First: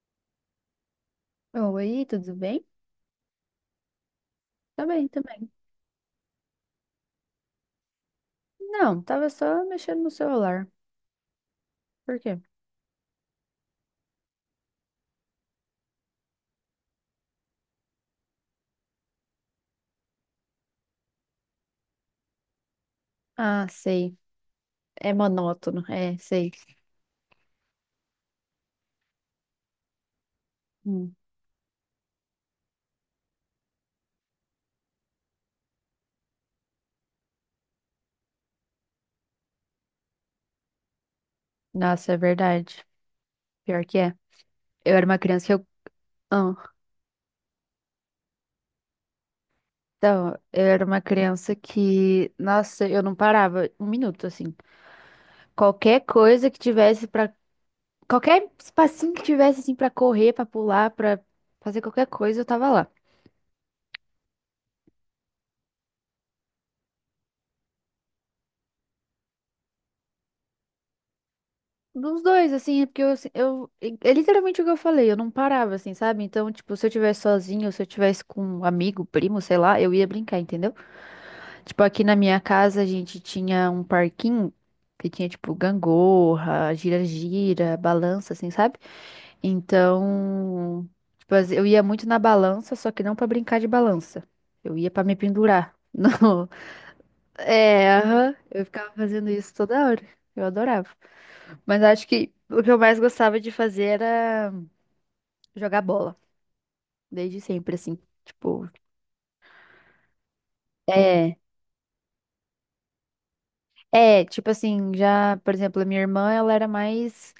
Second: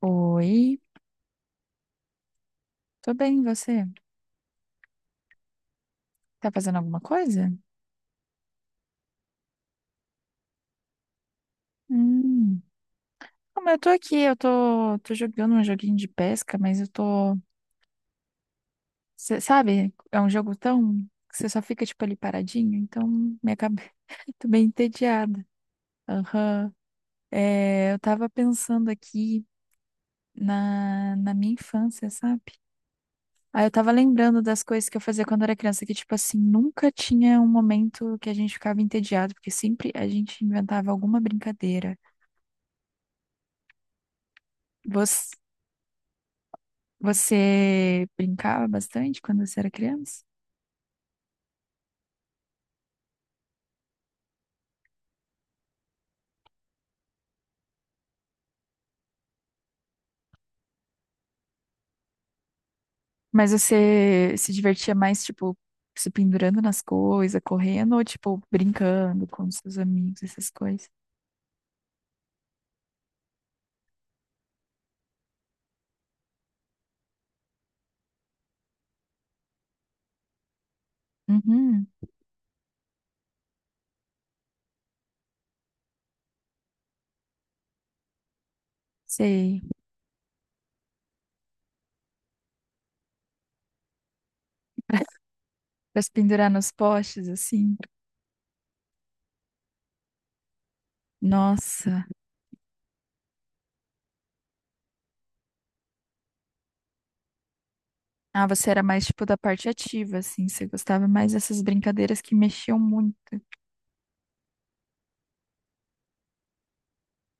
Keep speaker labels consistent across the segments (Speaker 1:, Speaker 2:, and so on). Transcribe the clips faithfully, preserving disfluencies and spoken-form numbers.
Speaker 1: Oi,
Speaker 2: Oi, tudo bem?
Speaker 1: tô bem, e você?
Speaker 2: Tá bem, também.
Speaker 1: Tá fazendo alguma coisa?
Speaker 2: Não, tava só mexendo no celular. Por quê?
Speaker 1: Hum. Como eu tô aqui, eu tô, tô jogando um joguinho de pesca, mas eu tô, cê sabe, é um jogo tão que você só fica tipo ali paradinho, então minha
Speaker 2: Ah,
Speaker 1: cabeça
Speaker 2: sei.
Speaker 1: tô bem
Speaker 2: É
Speaker 1: entediada.
Speaker 2: monótono. É, sei.
Speaker 1: Aham. É, eu tava pensando aqui
Speaker 2: Hum.
Speaker 1: na, na minha infância, sabe? Aí eu tava lembrando das coisas que eu fazia quando era criança, que, tipo assim, nunca tinha um momento que a gente ficava entediado, porque sempre a gente inventava alguma brincadeira.
Speaker 2: Nossa, é verdade. Pior que é. Eu era uma
Speaker 1: Você,
Speaker 2: criança que eu. Ah,
Speaker 1: você brincava bastante quando você era criança?
Speaker 2: então, eu era uma criança que. Nossa, eu não parava um minuto, assim. Qualquer coisa que tivesse pra. Qualquer espacinho que tivesse, assim, pra correr, pra pular, pra fazer qualquer coisa, eu tava lá.
Speaker 1: Mas você se divertia mais, tipo, se pendurando nas coisas, correndo, ou, tipo, brincando com seus amigos, essas coisas?
Speaker 2: Dos dois, assim, é porque eu, assim, eu, é é literalmente o que eu falei, eu não parava, assim, sabe? Então, tipo, se eu tivesse sozinho, se eu tivesse com um amigo, primo, sei lá, eu ia brincar, entendeu? Tipo,
Speaker 1: Uhum,
Speaker 2: aqui na minha casa a gente tinha um parquinho que tinha, tipo, gangorra, gira-gira, balança, assim, sabe?
Speaker 1: sei.
Speaker 2: Então, tipo, as- eu ia muito na balança, só que não pra brincar de balança. Eu ia pra me pendurar
Speaker 1: Pra se
Speaker 2: no,
Speaker 1: pendurar nos postes, assim.
Speaker 2: é, aham. Eu ficava fazendo isso toda hora. Eu adorava. Mas
Speaker 1: Nossa.
Speaker 2: acho que o que eu mais gostava de fazer era jogar bola. Desde sempre, assim.
Speaker 1: Ah,
Speaker 2: Tipo,
Speaker 1: você era mais, tipo, da parte ativa, assim. Você gostava mais
Speaker 2: é.
Speaker 1: dessas brincadeiras que mexiam muito.
Speaker 2: É, tipo assim, já, por exemplo, a minha irmã, ela era mais.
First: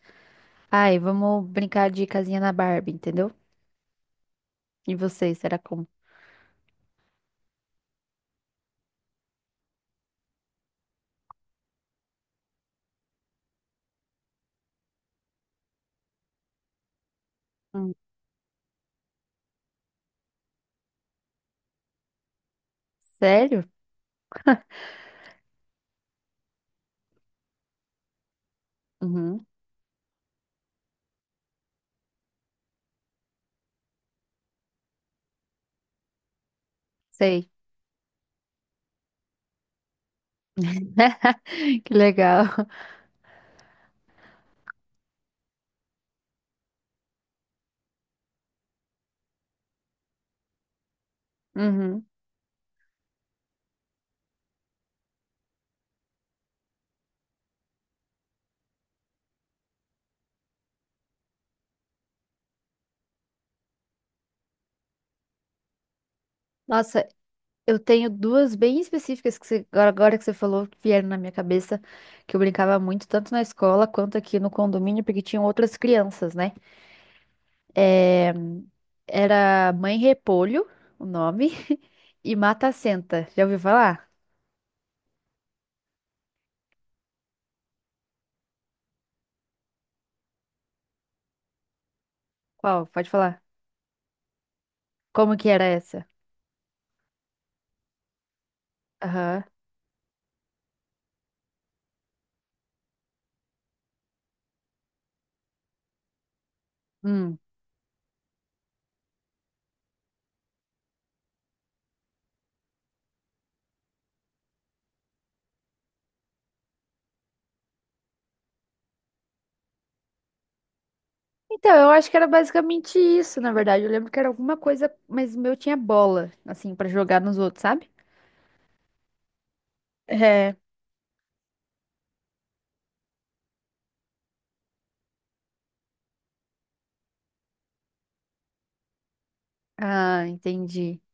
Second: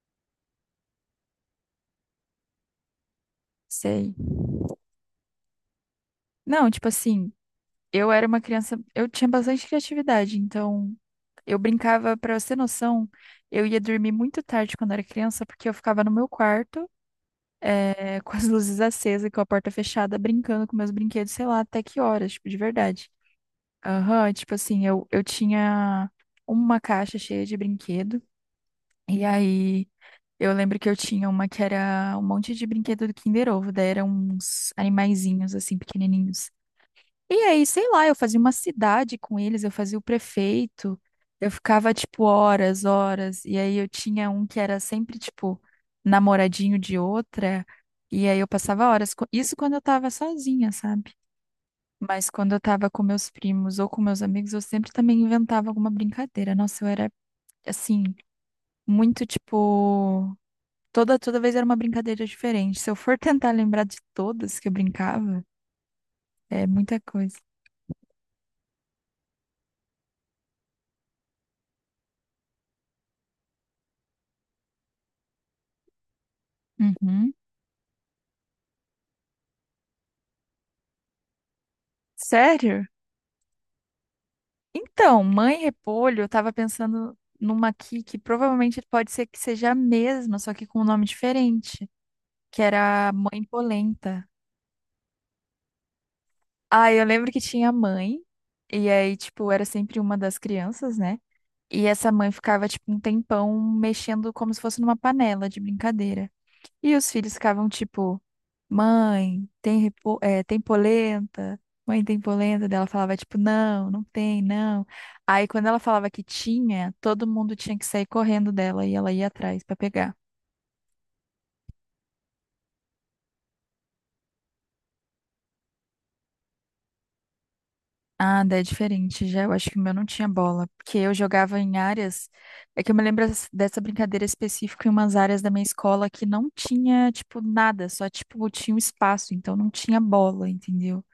Speaker 2: Ai, vamos brincar de casinha na Barbie, entendeu?
Speaker 1: Sei.
Speaker 2: E vocês, era como?
Speaker 1: Não, tipo assim, eu era uma criança. Eu tinha bastante criatividade, então. Eu brincava, pra você ter noção, eu ia dormir muito tarde quando era criança, porque eu ficava no meu quarto,
Speaker 2: Hum.
Speaker 1: eh, com as luzes acesas, e com a porta fechada, brincando com meus brinquedos, sei lá, até que horas, tipo, de verdade.
Speaker 2: Sério?
Speaker 1: Aham, tipo assim, eu, eu tinha uma caixa cheia de brinquedo, e
Speaker 2: Uhum.
Speaker 1: aí eu lembro que eu tinha uma que era um monte de brinquedo do Kinder Ovo, daí eram uns animaizinhos, assim, pequenininhos. E
Speaker 2: Sei.
Speaker 1: aí, sei lá, eu fazia uma cidade com eles, eu fazia o prefeito, eu ficava,
Speaker 2: Que
Speaker 1: tipo,
Speaker 2: legal.
Speaker 1: horas, horas, e aí eu tinha um que era sempre, tipo, namoradinho de outra, e aí eu passava horas, co- isso quando eu tava sozinha, sabe?
Speaker 2: Uhum.
Speaker 1: Mas quando eu tava com meus primos ou com meus amigos, eu sempre também inventava alguma brincadeira. Nossa, eu era, assim, muito, tipo, toda, toda vez era uma brincadeira diferente. Se eu for tentar lembrar de todas que eu brincava, é muita
Speaker 2: Nossa,
Speaker 1: coisa.
Speaker 2: eu tenho duas bem específicas que você- agora agora que você falou que vieram na minha cabeça, que eu brincava muito, tanto na escola quanto aqui no condomínio, porque tinham outras crianças, né?
Speaker 1: Uhum.
Speaker 2: É, era Mãe Repolho, o nome, e Mata
Speaker 1: Sério?
Speaker 2: Senta. Já ouviu falar?
Speaker 1: Então, Mãe Repolho, eu tava pensando numa aqui que provavelmente pode ser que seja a mesma, só que com um nome diferente, que
Speaker 2: Qual? Pode
Speaker 1: era
Speaker 2: falar.
Speaker 1: Mãe Polenta.
Speaker 2: Como que era essa?
Speaker 1: Ah, eu lembro que tinha a mãe, e aí,
Speaker 2: Aham.
Speaker 1: tipo, era sempre uma das crianças, né? E essa mãe ficava, tipo, um tempão mexendo como se fosse numa panela de brincadeira. E os filhos
Speaker 2: Hum.
Speaker 1: ficavam tipo, mãe, tem, repo- é, tem polenta? Mãe, tem polenta? Daí Ela falava tipo, não, não tem, não. Aí quando ela falava que tinha, todo mundo tinha que sair correndo dela e ela ia atrás pra pegar.
Speaker 2: Então, eu acho que era basicamente isso, na verdade. Eu lembro que era alguma coisa, mas o meu tinha bola, assim, pra jogar nos outros, sabe?
Speaker 1: Ah, daí é diferente, já eu acho que o meu não tinha
Speaker 2: É.
Speaker 1: bola, porque eu jogava em áreas, é que eu me lembro as- dessa brincadeira específica em umas áreas da minha escola que não tinha, tipo, nada, só, tipo, tinha um espaço, então não tinha
Speaker 2: Ah,
Speaker 1: bola,
Speaker 2: entendi.
Speaker 1: entendeu?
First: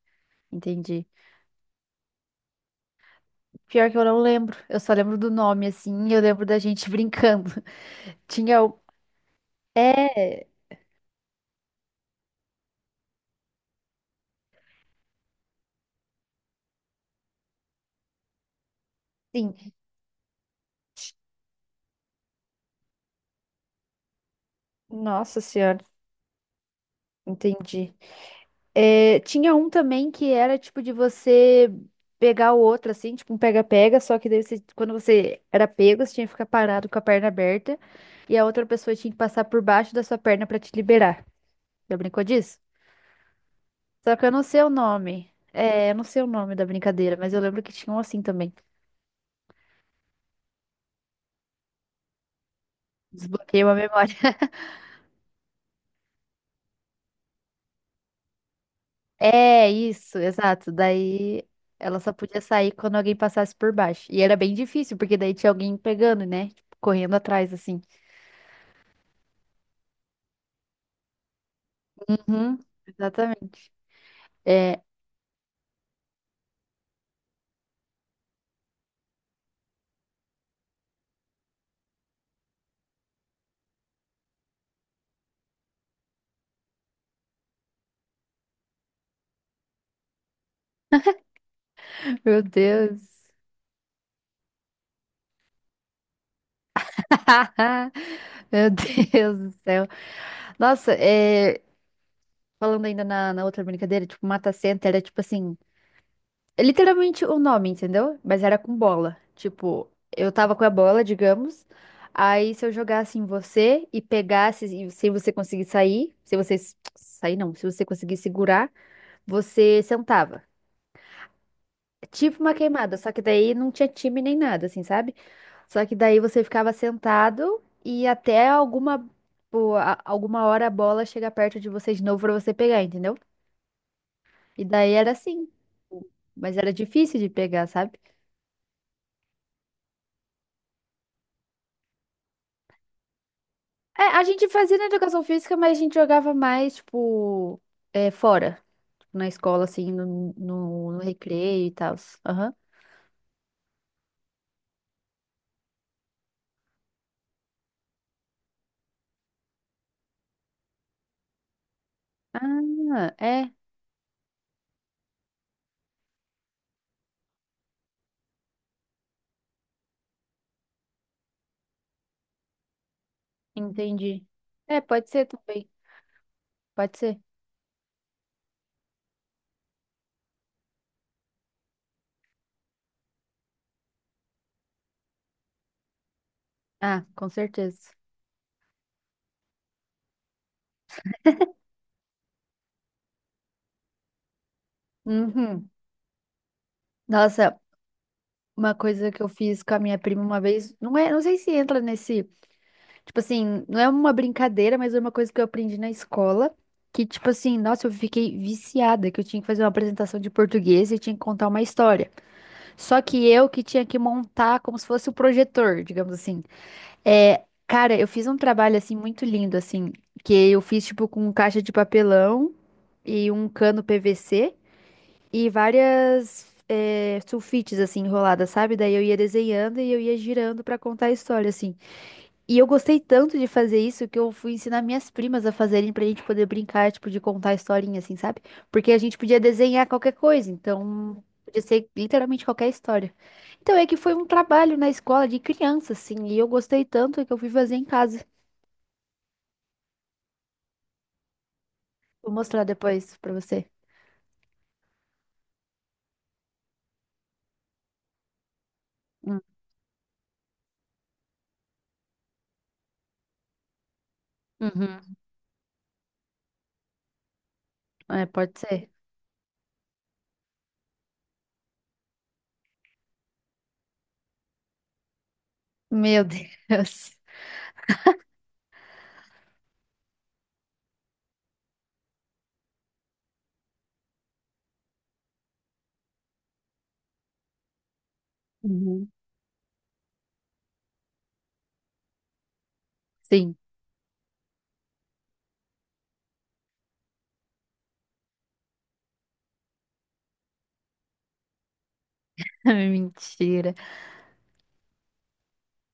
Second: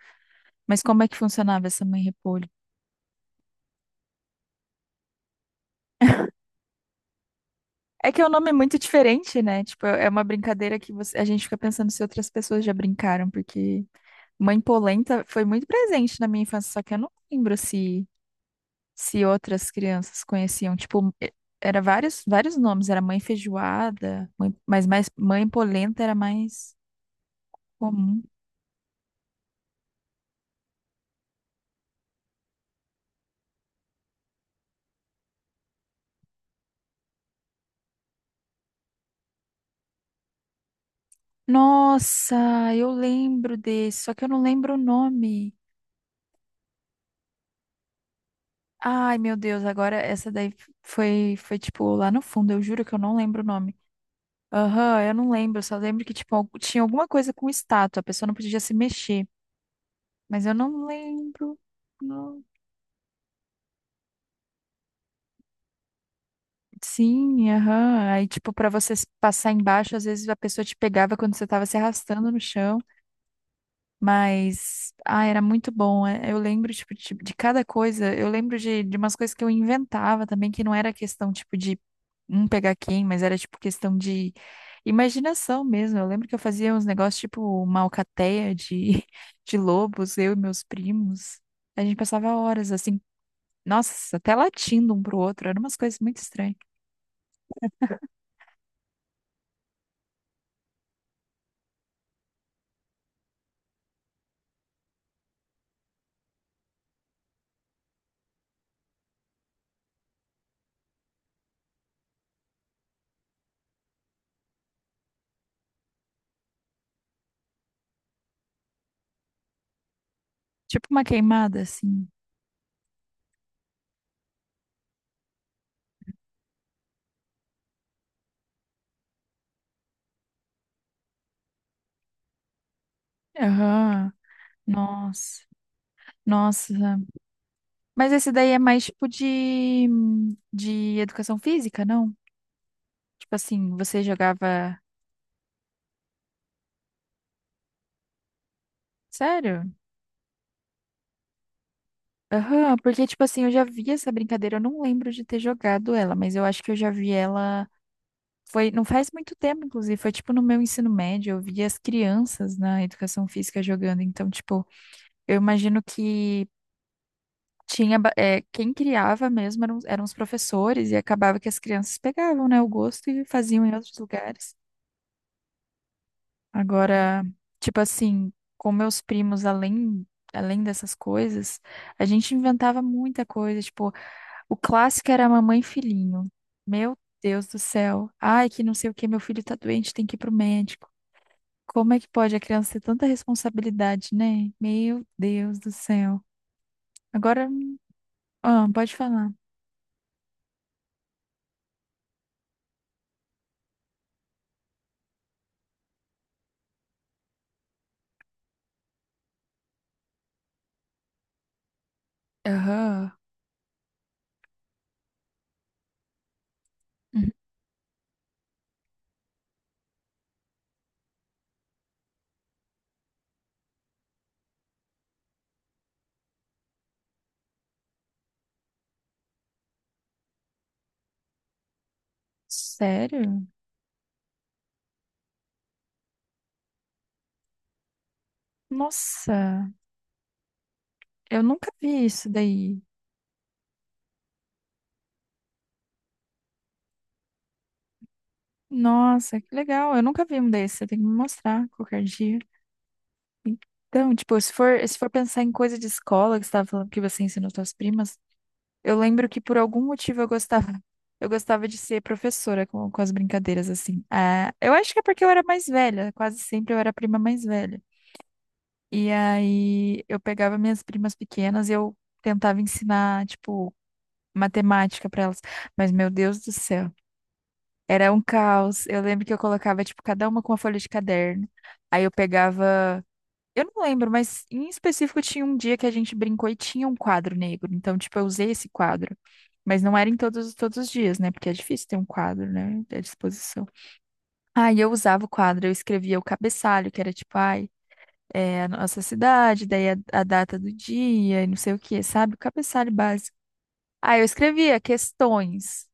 Speaker 1: Mas como
Speaker 2: Entendi.
Speaker 1: é que funcionava essa mãe repolho?
Speaker 2: Pior que eu não lembro. Eu só lembro do nome, assim. Eu lembro da gente brincando.
Speaker 1: É que o nome é
Speaker 2: Tinha
Speaker 1: muito
Speaker 2: o.
Speaker 1: diferente, né? Tipo, é uma
Speaker 2: É,
Speaker 1: brincadeira que você- a gente fica pensando se outras pessoas já brincaram, porque mãe polenta foi muito presente na minha infância, só que eu não lembro se, se outras
Speaker 2: sim.
Speaker 1: crianças conheciam. Tipo, e- era vários, vários nomes, era mãe feijoada, mãe- mas mais
Speaker 2: Nossa
Speaker 1: mãe
Speaker 2: Senhora,
Speaker 1: polenta era mais
Speaker 2: entendi.
Speaker 1: comum.
Speaker 2: É, tinha um também que era tipo de você pegar o outro, assim, tipo um pega-pega, só que daí você- quando você era pego, você tinha que ficar parado com a perna aberta e a outra pessoa tinha que passar por baixo da sua perna pra te liberar. Já brincou disso?
Speaker 1: Nossa, eu lembro desse, só
Speaker 2: Só
Speaker 1: que
Speaker 2: que
Speaker 1: eu
Speaker 2: eu
Speaker 1: não
Speaker 2: não sei o
Speaker 1: lembro o
Speaker 2: nome.
Speaker 1: nome.
Speaker 2: É, eu não sei o nome da brincadeira, mas eu lembro que tinha um assim também.
Speaker 1: Ai, meu Deus, agora essa daí foi, foi tipo lá no fundo, eu juro que eu não lembro o
Speaker 2: Desbloqueei uma
Speaker 1: nome.
Speaker 2: memória.
Speaker 1: Aham, eu não lembro, só lembro que, tipo, algu- tinha alguma coisa com estátua, a pessoa não podia se mexer,
Speaker 2: É, isso,
Speaker 1: mas eu
Speaker 2: exato.
Speaker 1: não
Speaker 2: Daí
Speaker 1: lembro.
Speaker 2: ela só podia
Speaker 1: Não.
Speaker 2: sair quando alguém passasse por baixo. E era bem difícil, porque daí tinha alguém pegando, né? Tipo, correndo
Speaker 1: Sim,
Speaker 2: atrás, assim.
Speaker 1: aham. Aí, tipo, pra você s- passar embaixo, às vezes a pessoa te pegava quando você tava se arrastando no
Speaker 2: Uhum,
Speaker 1: chão.
Speaker 2: exatamente. É,
Speaker 1: Mas, ah, era muito bom. é- Eu lembro, tipo, de, de cada coisa. Eu lembro de, de umas coisas que eu inventava também, que não era questão, tipo, de um pegar quem, mas era, tipo, questão de imaginação mesmo. Eu lembro que eu fazia uns negócios, tipo, uma alcateia de, de lobos, eu e meus primos. A gente passava
Speaker 2: meu
Speaker 1: horas, assim,
Speaker 2: Deus.
Speaker 1: nossa, até latindo um pro outro. Eram umas coisas muito estranhas.
Speaker 2: Meu Deus do céu. Nossa, é, falando ainda na, na outra brincadeira, tipo, mata-senta, era tipo assim. É literalmente o nome, entendeu? Mas era com bola. Tipo, eu tava com a bola, digamos. Aí se eu jogasse em você e pegasse, e se você conseguir sair, se você s- sair não, se você conseguir segurar, você sentava.
Speaker 1: Tipo uma queimada,
Speaker 2: É
Speaker 1: assim.
Speaker 2: tipo uma queimada, só que daí não tinha time nem nada, assim, sabe? Só que daí você ficava sentado e até alguma, pô, a- alguma hora a bola chega perto de você de novo pra você pegar, entendeu?
Speaker 1: Aham.
Speaker 2: E daí era
Speaker 1: Nossa.
Speaker 2: assim. Mas era
Speaker 1: Nossa.
Speaker 2: difícil de pegar, sabe?
Speaker 1: Mas esse daí é mais tipo de, de educação física, não? Tipo assim, você
Speaker 2: É, a gente
Speaker 1: jogava.
Speaker 2: fazia na educação física, mas a gente jogava mais, tipo, é, fora, tipo, na
Speaker 1: Sério?
Speaker 2: escola, assim, no, no, no recreio e tal. Aham.
Speaker 1: Aham, porque tipo assim, eu já vi essa brincadeira, eu não lembro de ter jogado ela, mas eu acho que eu já vi ela. Foi, não faz muito tempo, inclusive, foi tipo no meu ensino médio, eu vi as crianças na
Speaker 2: Ah,
Speaker 1: educação
Speaker 2: é,
Speaker 1: física jogando, então, tipo, eu imagino que tinha, ba- é, quem criava mesmo eram, eram os professores e acabava que as crianças pegavam, né, o gosto e faziam em outros
Speaker 2: entendi.
Speaker 1: lugares.
Speaker 2: É, pode ser também. Pode ser.
Speaker 1: Agora, tipo assim, com meus primos, além, além dessas coisas, a gente inventava muita coisa. Tipo, o clássico era mamãe e filhinho. Meu
Speaker 2: Ah, com
Speaker 1: Deus do
Speaker 2: certeza.
Speaker 1: céu. Ai, que não sei o que, meu filho tá doente, tem que ir pro médico. Como é que pode a criança ter tanta responsabilidade, né? Meu Deus do
Speaker 2: Uhum.
Speaker 1: céu. Agora,
Speaker 2: Nossa,
Speaker 1: ah,
Speaker 2: uma
Speaker 1: pode
Speaker 2: coisa que eu
Speaker 1: falar.
Speaker 2: fiz com a minha prima uma vez, não é, não sei se entra nesse, tipo assim, não é uma brincadeira, mas é uma coisa que eu aprendi na escola, que tipo assim, nossa, eu fiquei viciada, que eu tinha que fazer uma apresentação de português e tinha que contar uma história. Só
Speaker 1: Aham.
Speaker 2: que eu que tinha que montar como se fosse o projetor, digamos assim.
Speaker 1: Uhum.
Speaker 2: É, cara, eu fiz um trabalho assim muito lindo, assim, que eu fiz tipo com caixa de papelão e um cano PVC e várias é, sulfites assim enroladas, sabe? Daí eu ia desenhando e eu ia girando pra contar a história, assim. E eu gostei tanto
Speaker 1: Sério?
Speaker 2: de fazer isso que eu fui ensinar minhas primas a fazerem pra gente poder brincar, tipo, de contar a historinha, assim, sabe? Porque a gente podia
Speaker 1: Nossa,
Speaker 2: desenhar qualquer coisa, então
Speaker 1: eu
Speaker 2: podia
Speaker 1: nunca
Speaker 2: ser
Speaker 1: vi isso
Speaker 2: literalmente qualquer
Speaker 1: daí.
Speaker 2: história. Então é que foi um trabalho na escola de criança, assim, e eu gostei tanto que eu fui fazer em casa.
Speaker 1: Nossa, que legal. Eu nunca vi um desse. Você tem que me mostrar qualquer
Speaker 2: Vou
Speaker 1: dia.
Speaker 2: mostrar depois pra você.
Speaker 1: Então, tipo, se for, se for pensar em coisa de escola, que você estava falando que você ensinou suas primas, eu lembro que
Speaker 2: Hum,
Speaker 1: por algum motivo eu gostava. Eu gostava de ser professora com, com as brincadeiras, assim. Ah, eu acho que
Speaker 2: Uhum.
Speaker 1: é porque eu era mais velha. Quase sempre eu era a prima mais velha.
Speaker 2: É, pode ser.
Speaker 1: E aí eu pegava minhas primas pequenas e eu tentava ensinar, tipo, matemática para elas. Mas, meu
Speaker 2: Meu
Speaker 1: Deus do céu.
Speaker 2: Deus.
Speaker 1: Era um caos. Eu lembro que eu colocava, tipo, cada uma com uma folha de caderno. Aí eu pegava. Eu não lembro, mas em específico tinha um dia que a gente brincou e tinha um quadro negro. Então, tipo, eu usei esse
Speaker 2: Uhum.
Speaker 1: quadro. Mas não era em todos, todos os dias, né? Porque é difícil ter um quadro, né? À
Speaker 2: Sim.
Speaker 1: disposição. Aí eu usava o quadro, eu escrevia o cabeçalho, que era tipo, ai, é a nossa cidade, daí a, a data do dia e não sei o quê, sabe? O cabeçalho básico.
Speaker 2: Mentira.
Speaker 1: Aí eu escrevia questões.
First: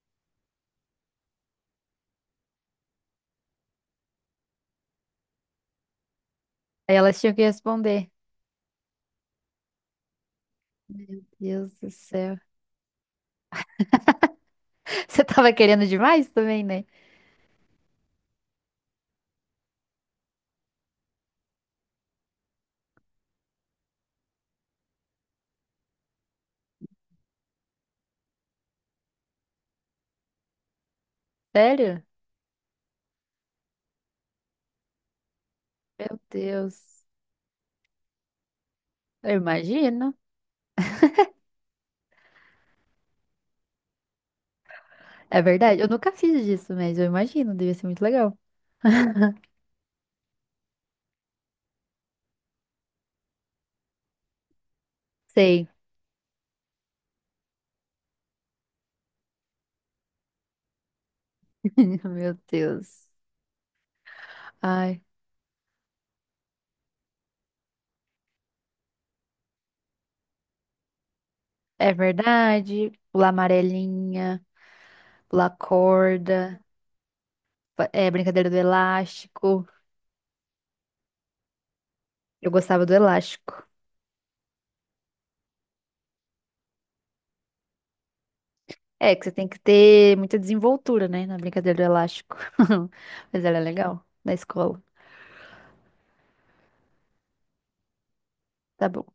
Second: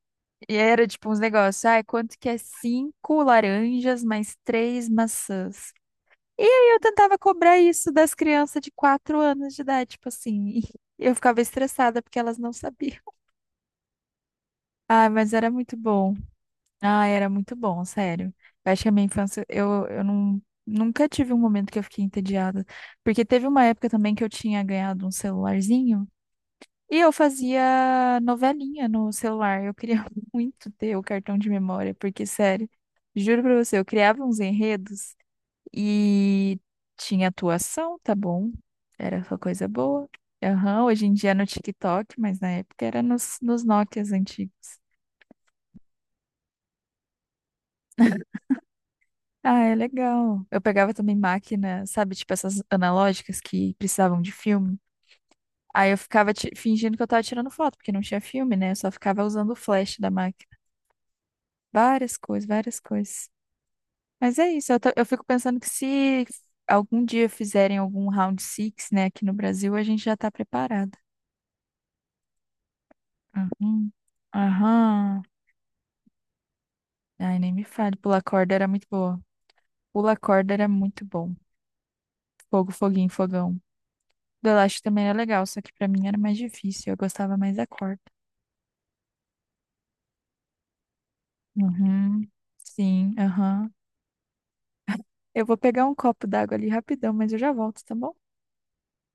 Speaker 1: E era tipo uns negócios, ai, quanto que é cinco laranjas mais três maçãs? E aí eu
Speaker 2: Aí
Speaker 1: tentava
Speaker 2: elas tinham que
Speaker 1: cobrar isso
Speaker 2: responder.
Speaker 1: das crianças de quatro anos de idade, tipo assim. E eu
Speaker 2: Meu
Speaker 1: ficava
Speaker 2: Deus do
Speaker 1: estressada porque
Speaker 2: céu.
Speaker 1: elas não sabiam. Ah,
Speaker 2: Você
Speaker 1: mas era
Speaker 2: tava
Speaker 1: muito
Speaker 2: querendo
Speaker 1: bom.
Speaker 2: demais também, né?
Speaker 1: Ah, era muito bom, sério. Eu acho que a minha infância, eu, eu não, nunca tive um momento que eu fiquei entediada. Porque teve uma época também que eu tinha ganhado um celularzinho. E eu fazia novelinha no celular. Eu queria muito ter o cartão de memória,
Speaker 2: Sério?
Speaker 1: porque, sério, juro pra você, eu criava uns enredos
Speaker 2: Meu
Speaker 1: e
Speaker 2: Deus.
Speaker 1: tinha atuação, tá bom? Era
Speaker 2: Eu
Speaker 1: só coisa boa.
Speaker 2: imagino.
Speaker 1: Aham, hoje em dia é no TikTok, mas na época era nos, nos Nokias antigos.
Speaker 2: É verdade. Eu nunca fiz disso, mas eu imagino. Devia ser muito legal.
Speaker 1: Ah, é legal. Eu pegava também máquina, sabe, tipo essas analógicas que precisavam de filme.
Speaker 2: Sei.
Speaker 1: Aí eu ficava ti- fingindo que eu tava tirando foto, porque não tinha filme, né? Eu só ficava usando o flash da máquina. Várias
Speaker 2: Meu
Speaker 1: coisas, várias
Speaker 2: Deus.
Speaker 1: coisas. Mas é isso, eu, tô-
Speaker 2: Ai.
Speaker 1: eu fico pensando que se algum dia fizerem algum round six, né, aqui no Brasil, a gente já tá preparado.
Speaker 2: É verdade. Pular
Speaker 1: Uhum.
Speaker 2: amarelinha,
Speaker 1: Aham.
Speaker 2: pular corda,
Speaker 1: Ai, nem me
Speaker 2: fa-
Speaker 1: fale.
Speaker 2: é
Speaker 1: Pula
Speaker 2: brincadeira
Speaker 1: corda
Speaker 2: do
Speaker 1: era muito boa.
Speaker 2: elástico.
Speaker 1: Pula corda era muito bom.
Speaker 2: Eu
Speaker 1: Fogo,
Speaker 2: gostava do
Speaker 1: foguinho, fogão.
Speaker 2: elástico.
Speaker 1: Do elástico também era legal, só que pra mim era mais difícil. Eu gostava mais da corda.
Speaker 2: É que você tem que ter muita desenvoltura, né, na brincadeira do
Speaker 1: Uhum.
Speaker 2: elástico.
Speaker 1: Sim,
Speaker 2: Mas ela é
Speaker 1: aham.
Speaker 2: legal na escola.
Speaker 1: Eu vou pegar um copo d'água ali rapidão, mas eu já volto, tá bom?
Speaker 2: Tá bom.